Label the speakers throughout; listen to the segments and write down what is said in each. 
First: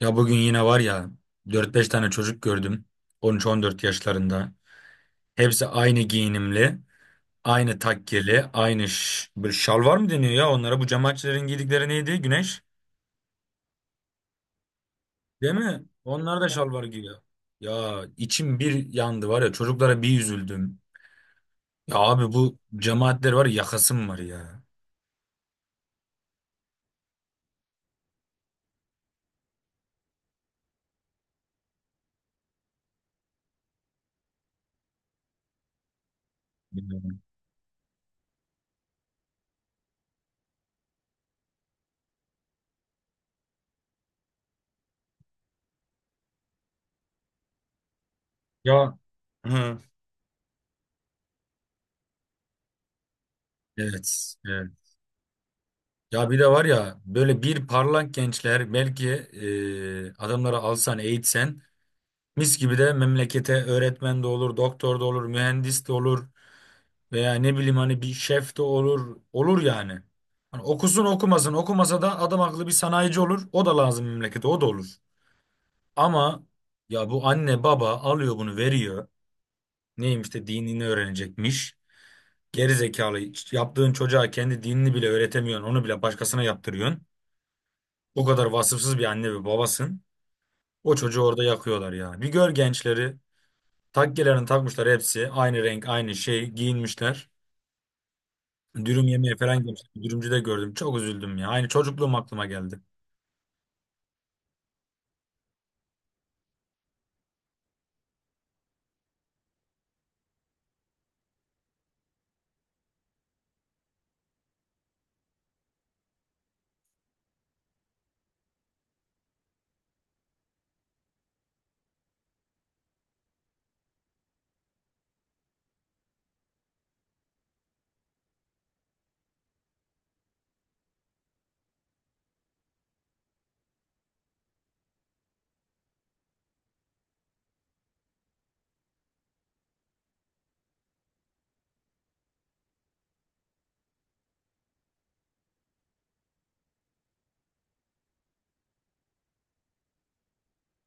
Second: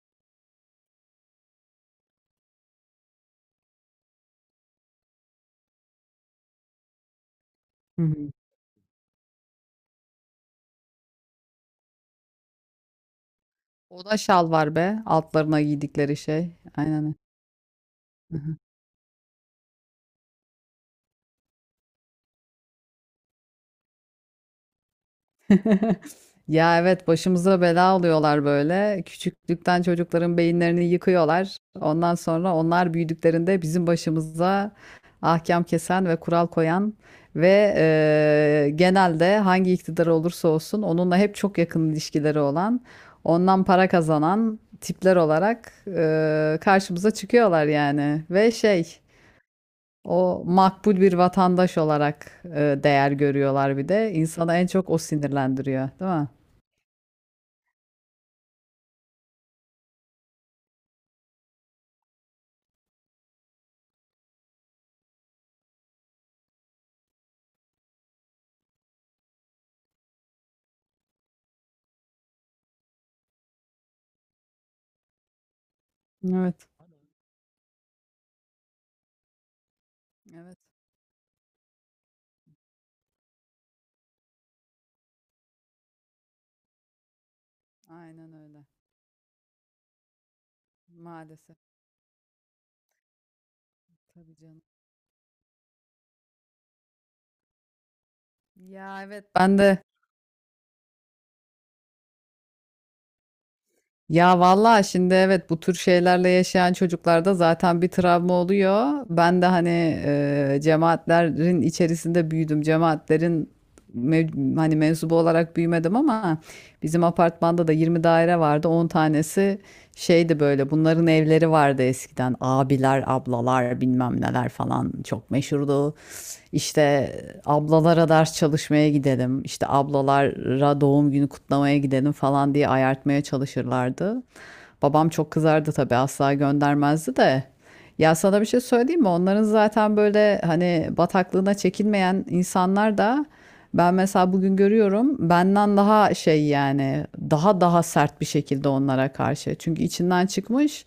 Speaker 1: Ya bugün yine var ya, dört beş tane çocuk gördüm, on üç on dört yaşlarında. Hepsi aynı giyinimli, aynı
Speaker 2: Hı hı.
Speaker 1: takkeli, bir şalvar mı deniyor ya onlara? Bu cemaatçilerin giydikleri neydi? Güneş,
Speaker 2: O da şal var be.
Speaker 1: değil
Speaker 2: Altlarına
Speaker 1: mi?
Speaker 2: giydikleri
Speaker 1: Onlar da
Speaker 2: şey.
Speaker 1: şalvar
Speaker 2: Aynen.
Speaker 1: giyiyor. Ya
Speaker 2: Hı hı.
Speaker 1: içim bir yandı var ya, çocuklara bir üzüldüm. Ya abi, bu cemaatler var ya, yakasım var ya.
Speaker 2: Ya evet başımıza bela oluyorlar böyle. Küçüklükten çocukların beyinlerini yıkıyorlar. Ondan sonra onlar büyüdüklerinde bizim başımıza ahkam kesen ve kural koyan
Speaker 1: Bilmiyorum.
Speaker 2: ve genelde hangi iktidar olursa olsun onunla hep çok yakın ilişkileri olan, ondan para kazanan tipler olarak karşımıza çıkıyorlar yani. Ve şey...
Speaker 1: Ya. Hı.
Speaker 2: O makbul bir vatandaş olarak değer görüyorlar bir de.
Speaker 1: Evet,
Speaker 2: İnsanı en
Speaker 1: evet.
Speaker 2: çok o sinirlendiriyor, değil mi?
Speaker 1: Ya bir de var ya, böyle bir parlak gençler belki, adamları alsan eğitsen, mis gibi de memlekete öğretmen de olur, doktor da olur, mühendis de olur, veya ne bileyim, hani bir şef de olur. Olur yani. Hani okusun okumasın, okumasa da adam akıllı bir sanayici olur. O da lazım memlekete, o da olur. Ama
Speaker 2: Evet.
Speaker 1: ya, bu anne baba alıyor, bunu veriyor. Neymiş de
Speaker 2: Evet,
Speaker 1: dinini öğrenecekmiş. Geri zekalı, yaptığın çocuğa kendi dinini bile öğretemiyorsun, onu bile başkasına yaptırıyorsun. O
Speaker 2: aynen
Speaker 1: kadar
Speaker 2: öyle.
Speaker 1: vasıfsız bir anne ve babasın. O çocuğu orada
Speaker 2: Maalesef.
Speaker 1: yakıyorlar ya. Bir gör gençleri.
Speaker 2: Tabii
Speaker 1: Takkelerini
Speaker 2: canım.
Speaker 1: takmışlar hepsi. Aynı renk, aynı şey giyinmişler.
Speaker 2: Ya
Speaker 1: Dürüm
Speaker 2: evet
Speaker 1: yemeye falan
Speaker 2: ben de.
Speaker 1: gitmişler. Dürümcüde gördüm. Çok üzüldüm ya. Aynı çocukluğum aklıma geldi.
Speaker 2: Ya vallahi şimdi evet bu tür şeylerle yaşayan çocuklarda zaten bir travma oluyor. Ben de hani cemaatlerin içerisinde büyüdüm. Cemaatlerin hani mensubu olarak büyümedim ama bizim apartmanda da 20 daire vardı. On tanesi şeydi, böyle bunların evleri vardı eskiden. Abiler, ablalar bilmem neler falan çok meşhurdu. İşte ablalara ders çalışmaya gidelim, işte ablalara doğum günü kutlamaya gidelim falan diye ayartmaya çalışırlardı. Babam çok kızardı tabii, asla göndermezdi de. Ya sana bir şey söyleyeyim mi? Onların zaten böyle hani bataklığına çekilmeyen insanlar da, ben mesela bugün görüyorum, benden daha şey yani daha sert bir şekilde onlara karşı. Çünkü içinden çıkmış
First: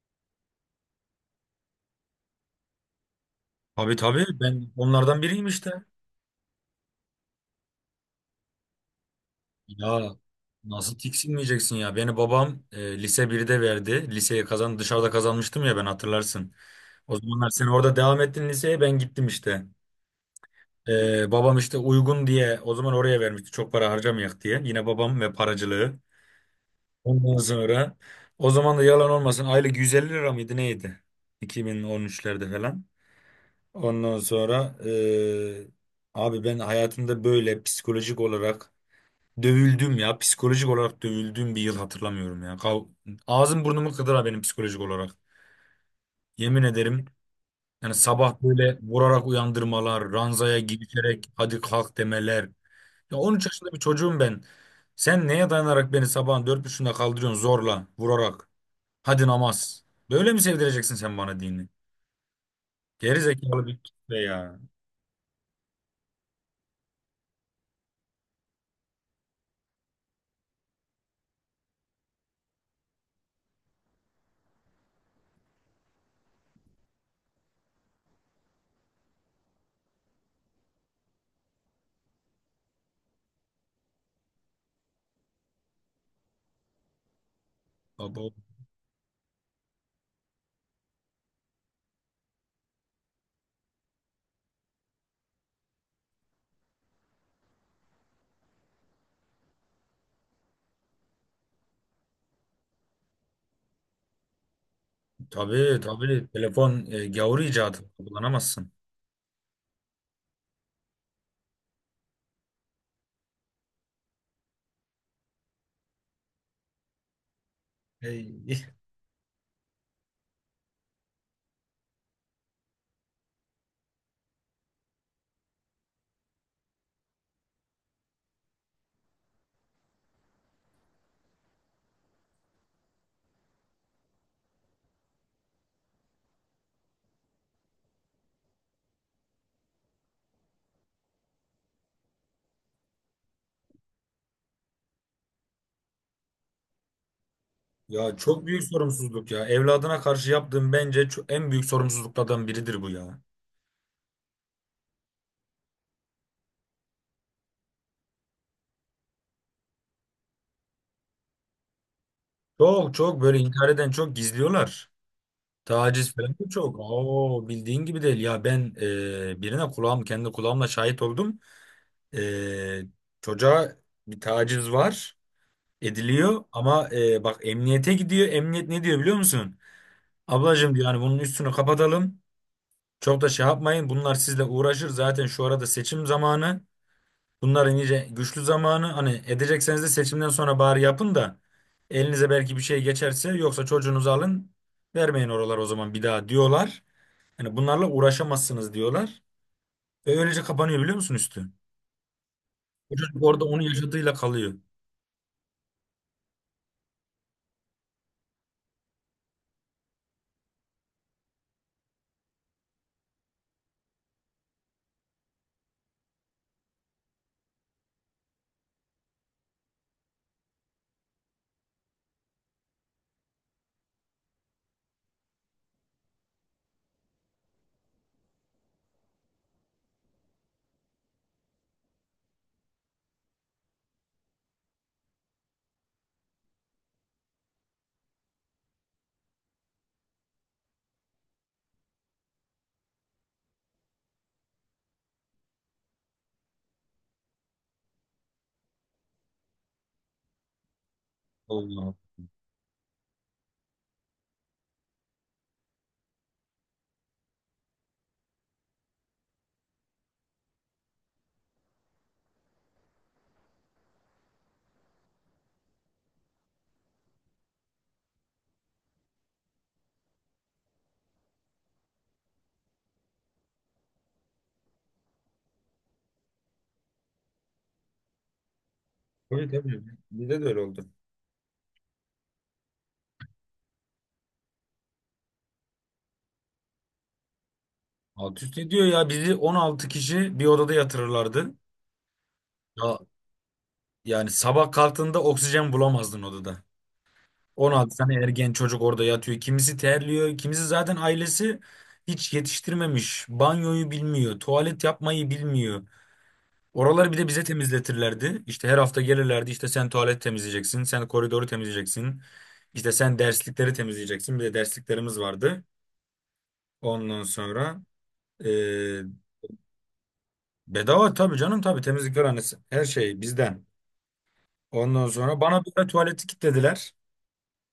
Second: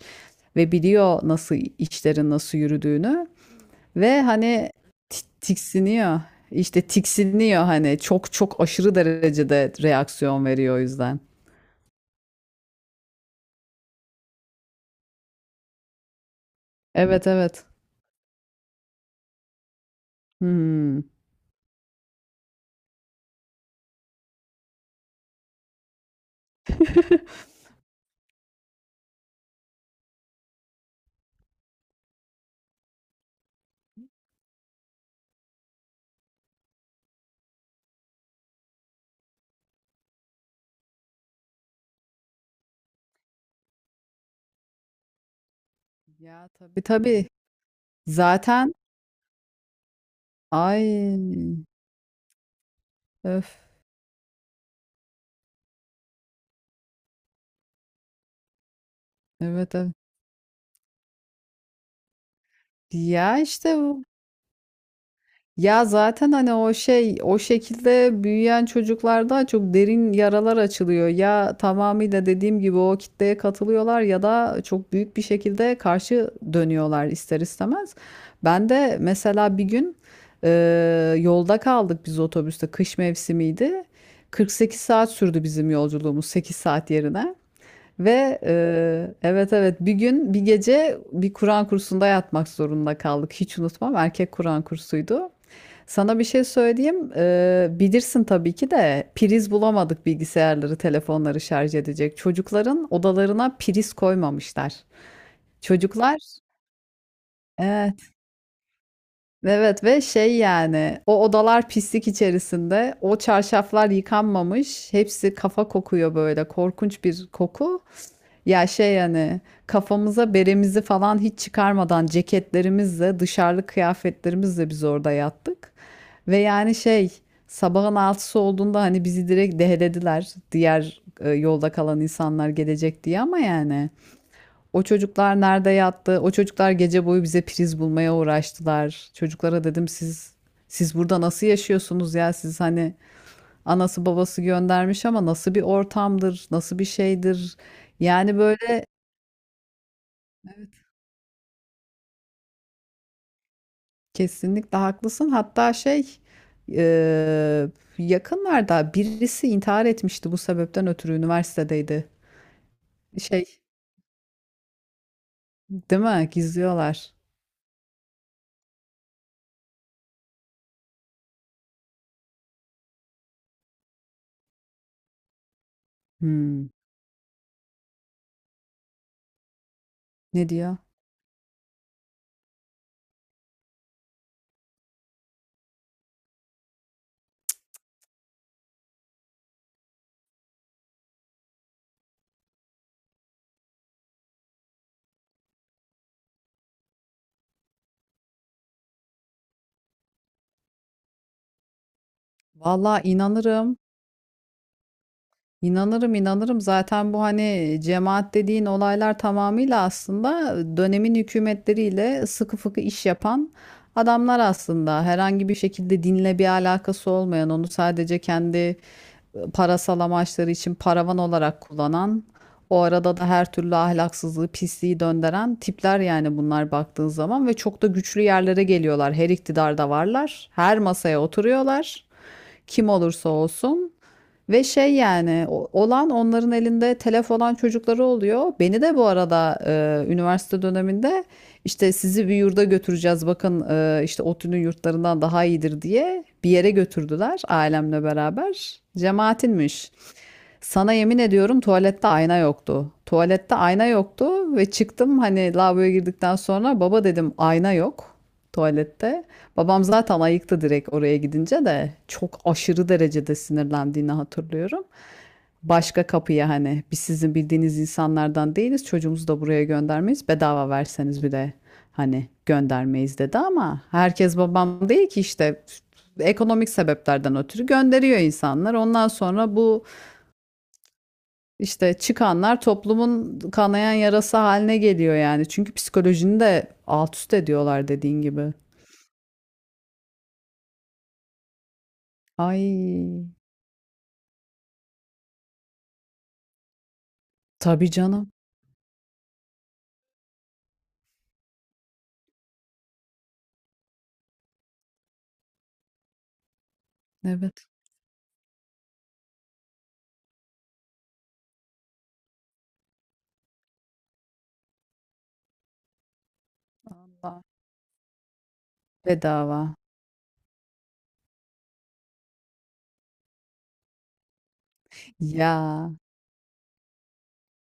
Speaker 2: ve biliyor nasıl işlerin nasıl yürüdüğünü
Speaker 1: Tabii
Speaker 2: ve
Speaker 1: tabii, ben
Speaker 2: hani
Speaker 1: onlardan biriyim işte.
Speaker 2: tiksiniyor. İşte tiksiniyor hani çok aşırı derecede
Speaker 1: Ya
Speaker 2: reaksiyon veriyor o
Speaker 1: nasıl
Speaker 2: yüzden.
Speaker 1: tiksinmeyeceksin ya? Beni babam lise birde verdi. Liseyi kazan, dışarıda kazanmıştım ya, ben, hatırlarsın. O
Speaker 2: Evet
Speaker 1: zamanlar
Speaker 2: evet.
Speaker 1: sen orada devam ettin liseye, ben gittim işte.
Speaker 2: Hmm.
Speaker 1: Babam işte uygun diye o zaman oraya vermişti. Çok para harcamayak diye. Yine babam ve paracılığı. Ondan sonra o zaman da, yalan olmasın, aylık 150 lira mıydı neydi? 2013'lerde falan. Ondan sonra abi, ben hayatımda böyle psikolojik olarak dövüldüm ya. Psikolojik olarak dövüldüğüm bir yıl hatırlamıyorum ya. Kav, ağzım burnumu kıdıra benim, psikolojik olarak.
Speaker 2: Ya
Speaker 1: Yemin
Speaker 2: tabii
Speaker 1: ederim,
Speaker 2: tabii.
Speaker 1: yani sabah
Speaker 2: Zaten
Speaker 1: böyle vurarak uyandırmalar, ranzaya
Speaker 2: ay
Speaker 1: girişerek hadi kalk demeler. Ya 13
Speaker 2: öf
Speaker 1: yaşında bir çocuğum ben. Sen neye dayanarak beni sabahın 4:30'unda kaldırıyorsun zorla, vurarak? Hadi
Speaker 2: evet
Speaker 1: namaz.
Speaker 2: evet.
Speaker 1: Böyle mi sevdireceksin sen bana dini? Geri
Speaker 2: Ya
Speaker 1: zekalı
Speaker 2: işte
Speaker 1: bir
Speaker 2: bu.
Speaker 1: kitle ya.
Speaker 2: Ya zaten hani o şey o şekilde büyüyen çocuklarda çok derin yaralar açılıyor. Ya tamamıyla dediğim gibi o kitleye katılıyorlar ya da çok büyük bir şekilde karşı dönüyorlar ister istemez. Ben de mesela bir gün e, yolda kaldık biz otobüste, kış mevsimiydi. 48 saat sürdü bizim yolculuğumuz 8 saat yerine.
Speaker 1: Baba,
Speaker 2: Ve evet evet bir gün bir gece bir Kur'an kursunda yatmak zorunda kaldık. Hiç unutmam, erkek Kur'an kursuydu. Sana bir şey söyleyeyim. Bilirsin tabii ki de priz bulamadık bilgisayarları, telefonları şarj edecek. Çocukların odalarına priz koymamışlar.
Speaker 1: tabii
Speaker 2: Çocuklar,
Speaker 1: tabii, telefon gavur icadı, kullanamazsın.
Speaker 2: evet, ve şey yani o odalar pislik içerisinde, o çarşaflar yıkanmamış, hepsi kafa kokuyor, böyle korkunç bir koku. Ya
Speaker 1: Ey.
Speaker 2: şey yani kafamıza beremizi falan hiç çıkarmadan, ceketlerimizle, dışarılık kıyafetlerimizle biz orada yattık. Ve yani şey, sabahın altısı olduğunda hani bizi direkt dehlediler, diğer yolda kalan insanlar gelecek diye ama yani. O çocuklar nerede yattı? O çocuklar gece boyu bize priz bulmaya uğraştılar. Çocuklara dedim, siz burada nasıl yaşıyorsunuz ya? Siz hani, anası babası göndermiş ama nasıl bir ortamdır? Nasıl bir şeydir?
Speaker 1: Ya
Speaker 2: Yani
Speaker 1: çok büyük
Speaker 2: böyle
Speaker 1: sorumsuzluk ya. Evladına karşı yaptığın,
Speaker 2: evet,
Speaker 1: bence en büyük sorumsuzluklardan biridir bu ya.
Speaker 2: kesinlikle haklısın. Hatta şey eee, yakınlarda birisi intihar etmişti bu sebepten ötürü, üniversitedeydi.
Speaker 1: Çok çok böyle
Speaker 2: Şey,
Speaker 1: intihar eden, çok gizliyorlar.
Speaker 2: değil
Speaker 1: Taciz
Speaker 2: mi?
Speaker 1: falan da çok.
Speaker 2: Gizliyorlar.
Speaker 1: Oo, bildiğin gibi değil. Ya ben, birine kulağım, kendi kulağımla şahit oldum. E, çocuğa bir taciz var, ediliyor,
Speaker 2: Hmm,
Speaker 1: ama bak, emniyete gidiyor. Emniyet ne diyor, biliyor musun?
Speaker 2: ne
Speaker 1: Ablacığım
Speaker 2: diyor?
Speaker 1: diyor, hani bunun üstünü kapatalım. Çok da şey yapmayın. Bunlar sizle uğraşır. Zaten şu arada seçim zamanı. Bunların iyice güçlü zamanı. Hani edecekseniz de seçimden sonra bari yapın da, elinize belki bir şey geçerse, yoksa çocuğunuzu alın, vermeyin oralar o zaman bir daha, diyorlar. Hani bunlarla uğraşamazsınız diyorlar. Ve öylece kapanıyor, biliyor musun, üstü? O
Speaker 2: Vallahi
Speaker 1: çocuk orada onu
Speaker 2: inanırım.
Speaker 1: yaşadığıyla kalıyor.
Speaker 2: İnanırım inanırım, zaten bu hani cemaat dediğin olaylar tamamıyla aslında dönemin hükümetleriyle sıkı fıkı iş yapan adamlar, aslında herhangi bir şekilde dinle bir alakası olmayan, onu sadece kendi parasal amaçları için paravan olarak kullanan, o arada da her türlü ahlaksızlığı pisliği döndüren tipler yani bunlar baktığın zaman. Ve çok da güçlü yerlere geliyorlar, her iktidarda varlar, her masaya oturuyorlar kim olursa olsun. Ve şey yani olan, onların elinde telef olan çocukları oluyor. Beni de bu arada üniversite döneminde işte sizi bir yurda götüreceğiz bakın, işte ODTÜ'nün yurtlarından daha iyidir diye bir yere götürdüler ailemle beraber. Cemaatinmiş. Sana yemin ediyorum
Speaker 1: Allah.
Speaker 2: tuvalette ayna yoktu. Tuvalette ayna yoktu ve çıktım hani lavaboya girdikten sonra baba dedim ayna yok tuvalette. Babam zaten ayıktı, direkt oraya gidince de çok aşırı derecede sinirlendiğini hatırlıyorum. Başka kapıya, hani biz sizin bildiğiniz insanlardan değiliz, çocuğumuzu da buraya göndermeyiz, bedava verseniz bile hani göndermeyiz dedi ama herkes babam değil ki işte, ekonomik sebeplerden ötürü gönderiyor insanlar. Ondan
Speaker 1: Tabii
Speaker 2: sonra
Speaker 1: tabii.
Speaker 2: bu
Speaker 1: Bizde de öyle oldu.
Speaker 2: işte çıkanlar toplumun kanayan yarası haline geliyor yani. Çünkü psikolojini de alt üst ediyorlar dediğin
Speaker 1: Alt
Speaker 2: gibi.
Speaker 1: üst ediyor ya, bizi 16 kişi bir odada yatırırlardı. Ya,
Speaker 2: Ay,
Speaker 1: yani sabah kalktığında oksijen bulamazdın odada.
Speaker 2: tabii
Speaker 1: 16 tane
Speaker 2: canım.
Speaker 1: ergen çocuk orada yatıyor. Kimisi terliyor, kimisi zaten ailesi hiç yetiştirmemiş. Banyoyu bilmiyor, tuvalet yapmayı bilmiyor. Oraları bir de bize
Speaker 2: Evet.
Speaker 1: temizletirlerdi. İşte her hafta gelirlerdi. İşte sen tuvalet temizleyeceksin, sen koridoru temizleyeceksin. İşte sen derslikleri temizleyeceksin. Bir de dersliklerimiz vardı. Ondan
Speaker 2: Allah.
Speaker 1: sonra eee,
Speaker 2: Bedava.
Speaker 1: bedava tabii canım, tabii, temizlikler annesi. Her şey bizden. Ondan sonra bana bir de
Speaker 2: Ya.
Speaker 1: tuvaleti kilitlediler.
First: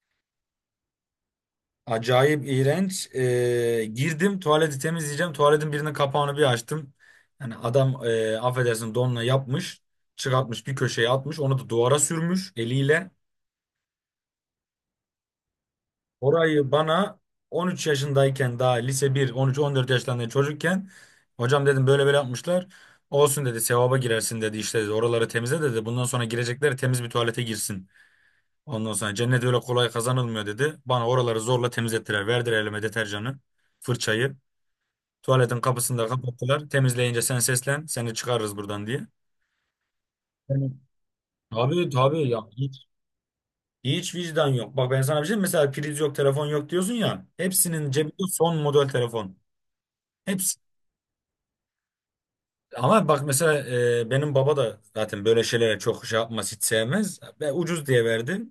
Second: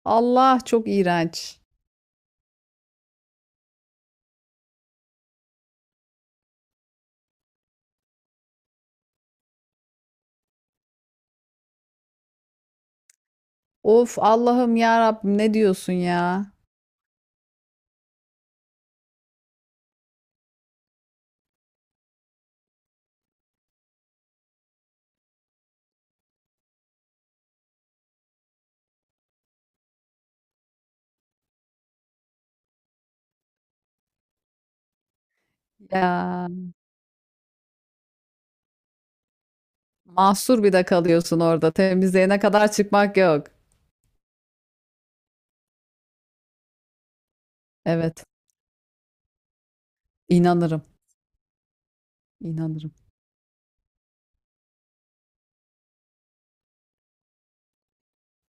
Speaker 2: Allah çok iğrenç.
Speaker 1: Acayip iğrenç. Girdim tuvaleti temizleyeceğim. Tuvaletin birinin kapağını bir açtım. Yani adam affedersin, donla yapmış. Çıkartmış bir köşeye atmış. Onu da duvara sürmüş eliyle.
Speaker 2: Of Allah'ım ya Rabbim ne diyorsun ya?
Speaker 1: Orayı bana 13 yaşındayken, daha lise 1, 13-14 yaşlarında çocukken, hocam dedim, böyle böyle yapmışlar. Olsun dedi, sevaba girersin dedi, işte dedi. Oraları temizle dedi. Bundan sonra girecekler temiz bir tuvalete girsin. Ondan sonra cennet öyle kolay kazanılmıyor dedi. Bana oraları zorla temizlettiler. Verdiler elime deterjanı, fırçayı. Tuvaletin kapısını da
Speaker 2: Ya.
Speaker 1: kapattılar. Temizleyince sen seslen, seni çıkarırız buradan diye.
Speaker 2: Mahsur
Speaker 1: Yani
Speaker 2: bir de kalıyorsun orada.
Speaker 1: abi, tabii
Speaker 2: Temizliğine
Speaker 1: ya,
Speaker 2: kadar çıkmak yok.
Speaker 1: hiç vicdan yok. Bak, ben sana bir şey diyeyim. Mesela priz yok, telefon yok diyorsun ya. Hepsinin
Speaker 2: Evet.
Speaker 1: cebinde son model telefon. Hepsi.
Speaker 2: inanırım İnanırım.
Speaker 1: Ama bak mesela, benim baba da zaten böyle şeylere çok şey yapmaz, hiç sevmez. Ve ucuz diye verdi.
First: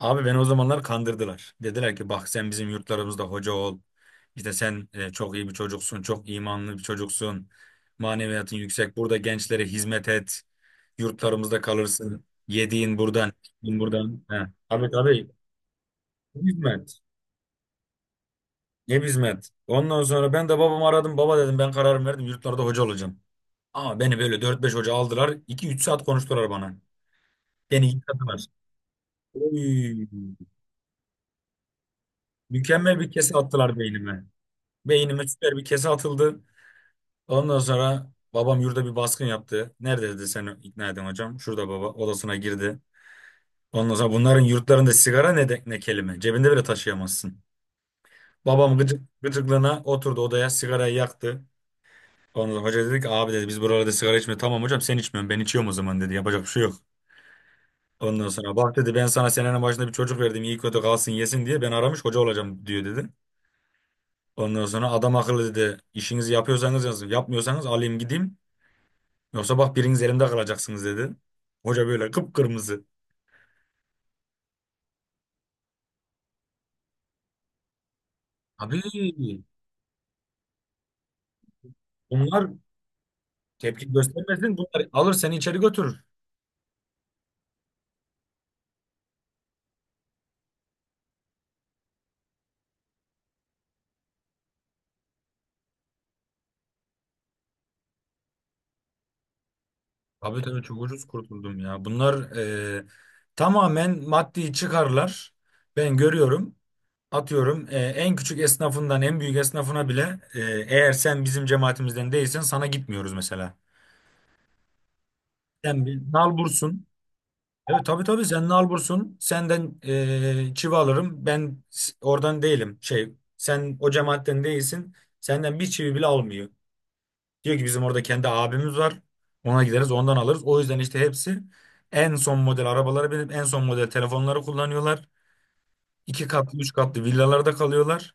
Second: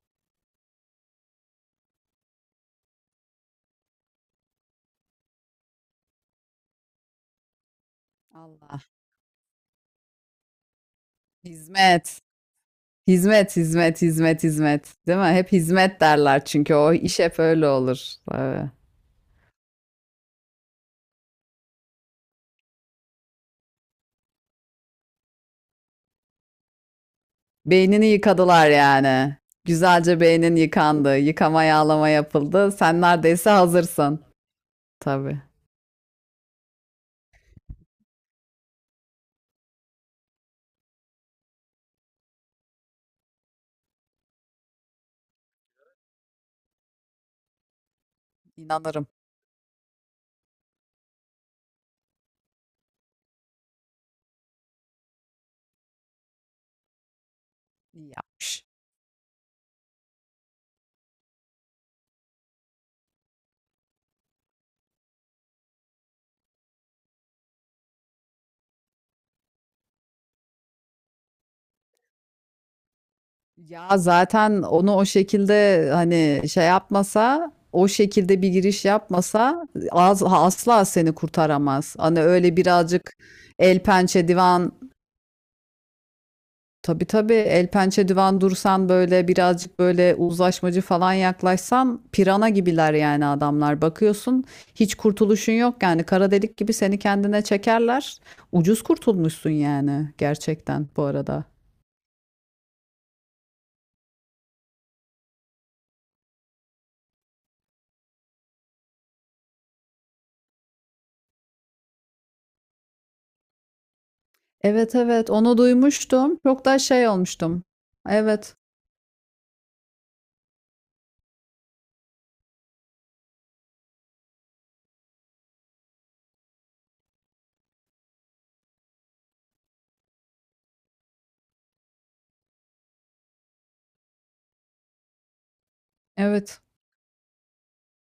Speaker 1: Abi, beni o zamanlar kandırdılar. Dediler ki, bak, sen bizim yurtlarımızda hoca ol. İşte sen çok iyi bir çocuksun, çok imanlı bir çocuksun. Maneviyatın
Speaker 2: Allah.
Speaker 1: yüksek. Burada gençlere hizmet et. Yurtlarımızda
Speaker 2: Hizmet.
Speaker 1: kalırsın. Yediğin buradan,
Speaker 2: Hizmet,
Speaker 1: içtiğin
Speaker 2: hizmet,
Speaker 1: buradan. He.
Speaker 2: hizmet,
Speaker 1: Abi
Speaker 2: hizmet. Değil mi?
Speaker 1: tabii.
Speaker 2: Hep hizmet derler çünkü o
Speaker 1: Hizmet.
Speaker 2: iş hep öyle olur. Tabii.
Speaker 1: Ne hizmet? Ondan sonra ben de babamı aradım. Baba dedim, ben kararımı verdim. Yurtlarda hoca olacağım. Ama beni böyle dört beş hoca aldılar. İki üç saat konuştular bana. Beni
Speaker 2: Beynini
Speaker 1: yıkadılar.
Speaker 2: yıkadılar yani.
Speaker 1: Oy,
Speaker 2: Güzelce beynin yıkandı. Yıkama yağlama yapıldı.
Speaker 1: mükemmel
Speaker 2: Sen
Speaker 1: bir kese
Speaker 2: neredeyse
Speaker 1: attılar
Speaker 2: hazırsın.
Speaker 1: beynime. Beynime
Speaker 2: Tabii.
Speaker 1: süper bir kese atıldı. Ondan sonra babam yurda bir baskın yaptı. Nerede dedi seni ikna edin hocam? Şurada, baba odasına girdi. Ondan sonra bunların yurtlarında sigara ne, de, ne kelime. Cebinde bile taşıyamazsın. Babam gıcık,
Speaker 2: İnanırım.
Speaker 1: gıcıklığına oturdu odaya, sigarayı yaktı. Ondan sonra hoca dedi ki, abi dedi, biz buralarda sigara içmiyoruz. Tamam hocam, sen içmiyorsun, ben içiyorum o zaman dedi. Yapacak bir şey yok.
Speaker 2: İyi
Speaker 1: Ondan sonra
Speaker 2: yapmış.
Speaker 1: bak dedi, ben sana senenin başında bir çocuk verdim, iyi kötü kalsın yesin diye, ben aramış hoca olacağım diyor dedi. Ondan sonra adam akıllı dedi, işinizi yapıyorsanız yazın, yapmıyorsanız alayım gideyim. Yoksa bak, biriniz elimde kalacaksınız dedi. Hoca böyle kıpkırmızı.
Speaker 2: Ya zaten onu o şekilde hani şey yapmasa, o şekilde bir
Speaker 1: Abi,
Speaker 2: giriş yapmasa az, asla seni kurtaramaz. Hani
Speaker 1: bunlar
Speaker 2: öyle birazcık el
Speaker 1: tepki
Speaker 2: pençe
Speaker 1: göstermesin.
Speaker 2: divan.
Speaker 1: Bunlar alır seni içeri götürür.
Speaker 2: Tabii tabii, el pençe divan dursan, böyle birazcık böyle uzlaşmacı falan yaklaşsan pirana gibiler yani adamlar. Bakıyorsun hiç kurtuluşun yok yani, kara delik gibi seni kendine çekerler. Ucuz kurtulmuşsun yani
Speaker 1: Abi tabii, çok
Speaker 2: gerçekten bu
Speaker 1: ucuz
Speaker 2: arada.
Speaker 1: kurtuldum ya. Bunlar, e, tamamen maddi çıkarlar. Ben görüyorum. Atıyorum, en küçük esnafından en büyük esnafına bile, eğer sen bizim cemaatimizden değilsen sana gitmiyoruz mesela.
Speaker 2: Evet evet onu
Speaker 1: Sen bir
Speaker 2: duymuştum. Çok da
Speaker 1: nalbursun.
Speaker 2: şey olmuştum.
Speaker 1: Evet tabii tabii, sen
Speaker 2: Evet
Speaker 1: nalbursun. Senden çivi alırım. Oradan değilim. Şey, sen o cemaatten değilsin. Senden bir çivi bile almıyor. Diyor ki, bizim orada kendi abimiz var. Ona gideriz, ondan alırız. O yüzden işte hepsi en son model arabaları, benim en son model telefonları kullanıyorlar. İki katlı
Speaker 2: evet.
Speaker 1: üç katlı villalarda kalıyorlar.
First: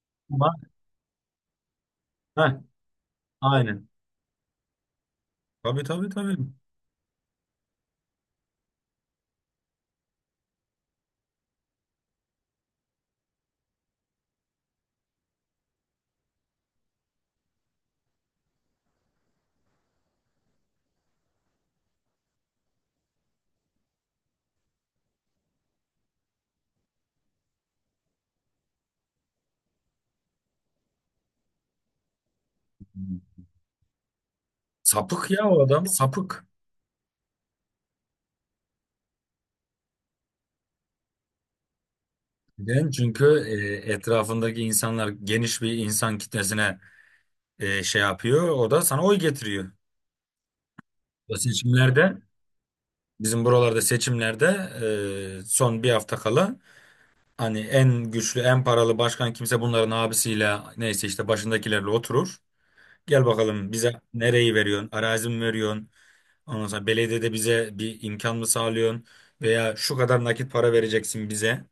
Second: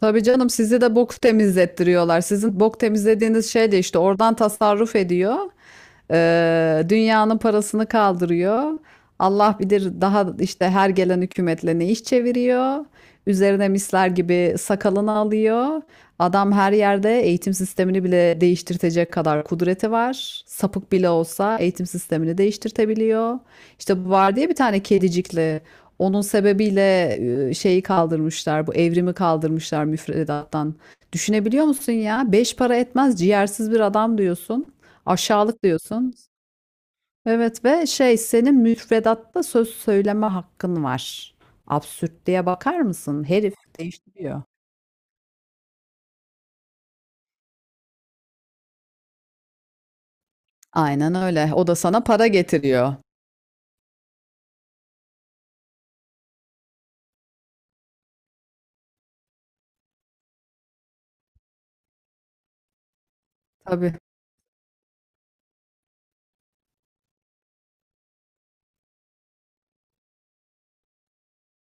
Speaker 2: Tabii
Speaker 1: Ama
Speaker 2: canım, sizi de bok temizlettiriyorlar.
Speaker 1: heh,
Speaker 2: Sizin bok temizlediğiniz şey de
Speaker 1: aynen.
Speaker 2: işte oradan tasarruf ediyor.
Speaker 1: Tabii tabii tabii.
Speaker 2: Dünyanın parasını kaldırıyor. Allah bilir daha işte her gelen hükümetle ne iş çeviriyor. Üzerine misler gibi sakalını alıyor. Adam her yerde eğitim sistemini bile değiştirtecek kadar kudreti var. Sapık bile olsa eğitim sistemini değiştirtebiliyor. İşte bu var diye bir tane kedicikli. Onun sebebiyle şeyi kaldırmışlar, bu evrimi kaldırmışlar müfredattan. Düşünebiliyor musun ya? Beş para etmez ciğersiz bir adam diyorsun.
Speaker 1: Sapık ya, o
Speaker 2: Aşağılık
Speaker 1: adam
Speaker 2: diyorsun.
Speaker 1: sapık.
Speaker 2: Evet ve şey, senin müfredatta söz söyleme hakkın var. Absürtlüğe bakar
Speaker 1: Neden? Çünkü
Speaker 2: mısın? Herif
Speaker 1: eee,
Speaker 2: değiştiriyor.
Speaker 1: etrafındaki insanlar geniş bir insan kitlesine, şey yapıyor. O da sana oy getiriyor.
Speaker 2: Aynen
Speaker 1: Bu
Speaker 2: öyle. O da sana
Speaker 1: seçimlerde,
Speaker 2: para getiriyor.
Speaker 1: bizim buralarda seçimlerde, son bir hafta kala, hani en güçlü en paralı başkan kimse, bunların abisiyle neyse işte başındakilerle oturur. Gel bakalım,
Speaker 2: Tabii.
Speaker 1: bize nereyi veriyorsun? Arazi mi veriyorsun? Ondan sonra belediyede bize bir imkan mı sağlıyorsun? Veya şu kadar nakit para vereceksin bize.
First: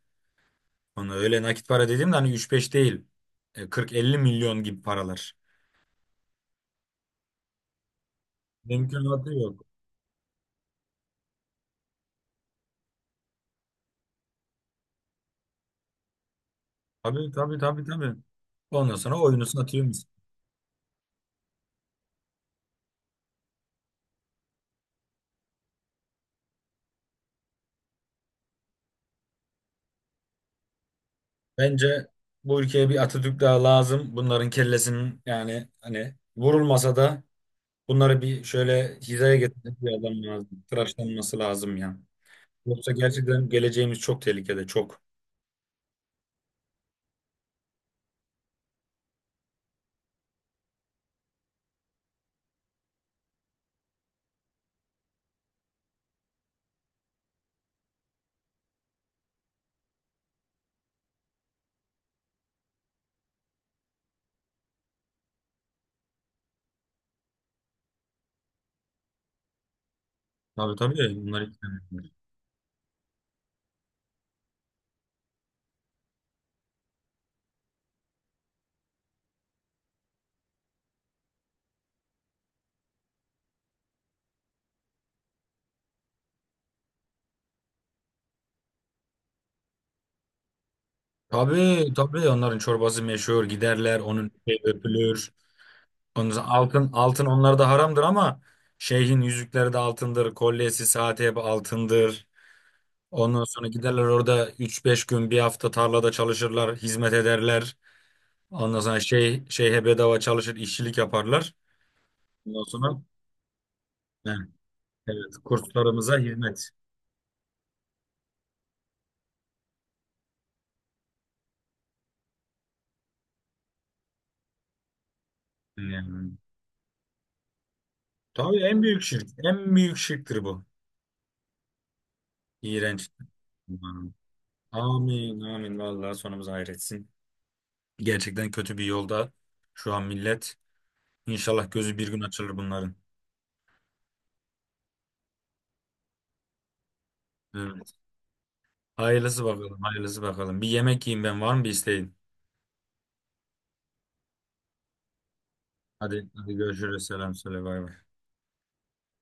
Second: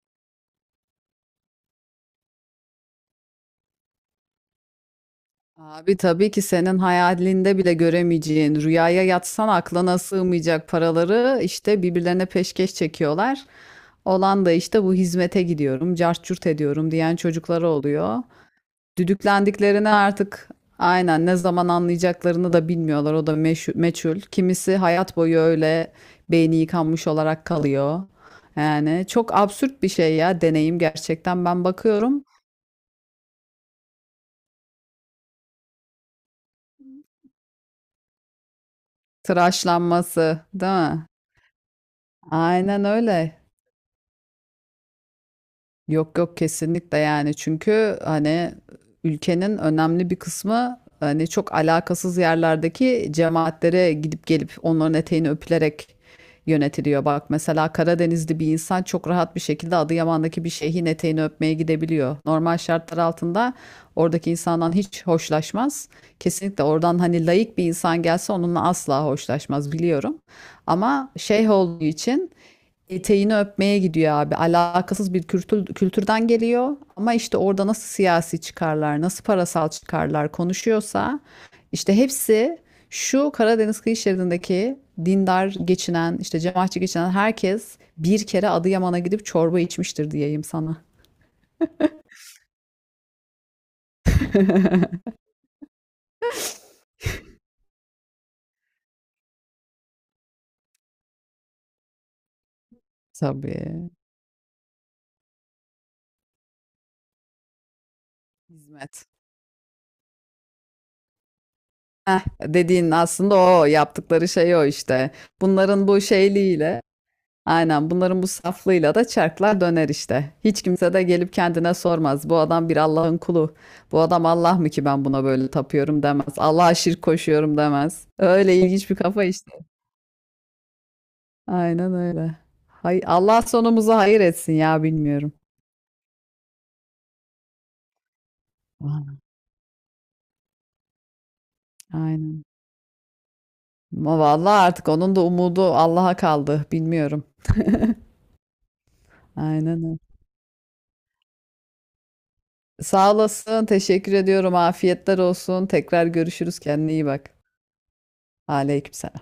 Speaker 1: Ona öyle nakit para dediğimde hani üç beş değil. E, 40-50 milyon gibi paralar.
Speaker 2: Abi tabii ki senin hayalinde bile göremeyeceğin, rüyaya
Speaker 1: Mümkünatı
Speaker 2: yatsan
Speaker 1: yok.
Speaker 2: aklına sığmayacak paraları işte birbirlerine peşkeş çekiyorlar. Olan da işte bu hizmete gidiyorum, cart curt ediyorum diyen
Speaker 1: Tabii tabii
Speaker 2: çocukları
Speaker 1: tabii tabii.
Speaker 2: oluyor.
Speaker 1: Ondan sonra oyunu
Speaker 2: Düdüklendiklerini
Speaker 1: satıyoruz.
Speaker 2: artık aynen ne zaman anlayacaklarını da bilmiyorlar. O da meçhul. Kimisi hayat boyu öyle beyni yıkanmış olarak kalıyor. Yani çok absürt bir şey ya, deneyim gerçekten. Ben
Speaker 1: Bence
Speaker 2: bakıyorum
Speaker 1: bu ülkeye bir Atatürk daha lazım. Bunların kellesinin, yani hani vurulmasa da, bunları bir şöyle hizaya getirecek bir adam
Speaker 2: tıraşlanması,
Speaker 1: lazım.
Speaker 2: değil mi?
Speaker 1: Tıraşlanması lazım ya.
Speaker 2: Aynen
Speaker 1: Yoksa
Speaker 2: öyle.
Speaker 1: gerçekten geleceğimiz çok tehlikede, çok.
Speaker 2: Yok yok kesinlikle, yani çünkü hani ülkenin önemli bir kısmı hani çok alakasız yerlerdeki cemaatlere gidip gelip onların eteğini öpülerek yönetiliyor. Bak mesela Karadenizli bir insan çok rahat bir şekilde Adıyaman'daki bir şeyhin eteğini öpmeye gidebiliyor. Normal şartlar altında oradaki insandan hiç hoşlaşmaz. Kesinlikle oradan hani laik bir insan gelse onunla asla hoşlaşmaz biliyorum.
Speaker 1: Tabii
Speaker 2: Ama
Speaker 1: tabii, bunlar
Speaker 2: şeyh olduğu
Speaker 1: istemiyorlar.
Speaker 2: için eteğini öpmeye gidiyor abi. Alakasız bir kültür, kültürden geliyor ama işte orada nasıl siyasi çıkarlar, nasıl parasal çıkarlar konuşuyorsa işte hepsi şu Karadeniz kıyı şeridindeki dindar geçinen, işte cemaatçi geçinen herkes bir kere Adıyaman'a gidip çorba içmiştir diyeyim sana.
Speaker 1: Tabii tabii, onların çorbası meşhur, giderler, onun şey öpülür. Ondan sonra altın, altın onlar da haramdır ama, şeyhin yüzükleri de altındır, kolyesi, saati hep altındır. Ondan sonra
Speaker 2: Tabii.
Speaker 1: giderler orada üç beş gün bir hafta tarlada çalışırlar, hizmet ederler. Ondan sonra
Speaker 2: Hizmet.
Speaker 1: şey, şeyhe bedava çalışır, işçilik yaparlar.
Speaker 2: Heh,
Speaker 1: Ondan
Speaker 2: dediğin
Speaker 1: sonra
Speaker 2: aslında o yaptıkları
Speaker 1: he,
Speaker 2: şey o işte.
Speaker 1: evet,
Speaker 2: Bunların bu
Speaker 1: kurslarımıza hizmet.
Speaker 2: şeyliğiyle, aynen bunların bu saflığıyla da çarklar döner işte. Hiç kimse de gelip kendine sormaz. Bu adam bir Allah'ın kulu. Bu adam Allah mı ki ben buna böyle tapıyorum demez.
Speaker 1: Yani,
Speaker 2: Allah'a şirk koşuyorum demez. Öyle
Speaker 1: tabii, en
Speaker 2: ilginç bir
Speaker 1: büyük
Speaker 2: kafa
Speaker 1: şirk,
Speaker 2: işte.
Speaker 1: en büyük şirktir bu.
Speaker 2: Aynen öyle. Hay
Speaker 1: İğrenç.
Speaker 2: Allah sonumuzu hayır etsin ya bilmiyorum.
Speaker 1: Amin, amin. Vallahi sonumuz hayretsin. Gerçekten kötü bir yolda şu an millet. İnşallah gözü bir gün
Speaker 2: Aynen.
Speaker 1: açılır bunların.
Speaker 2: Ama vallahi artık onun da umudu Allah'a kaldı. Bilmiyorum.
Speaker 1: Evet. Hayırlısı bakalım,
Speaker 2: Aynen öyle.
Speaker 1: hayırlısı bakalım. Bir yemek yiyeyim ben. Var mı bir isteğin?
Speaker 2: Sağ olasın. Teşekkür ediyorum. Afiyetler olsun. Tekrar
Speaker 1: Hadi, hadi
Speaker 2: görüşürüz. Kendine
Speaker 1: görüşürüz.
Speaker 2: iyi bak.
Speaker 1: Selam söyle. Bay bay.
Speaker 2: Aleykümselam.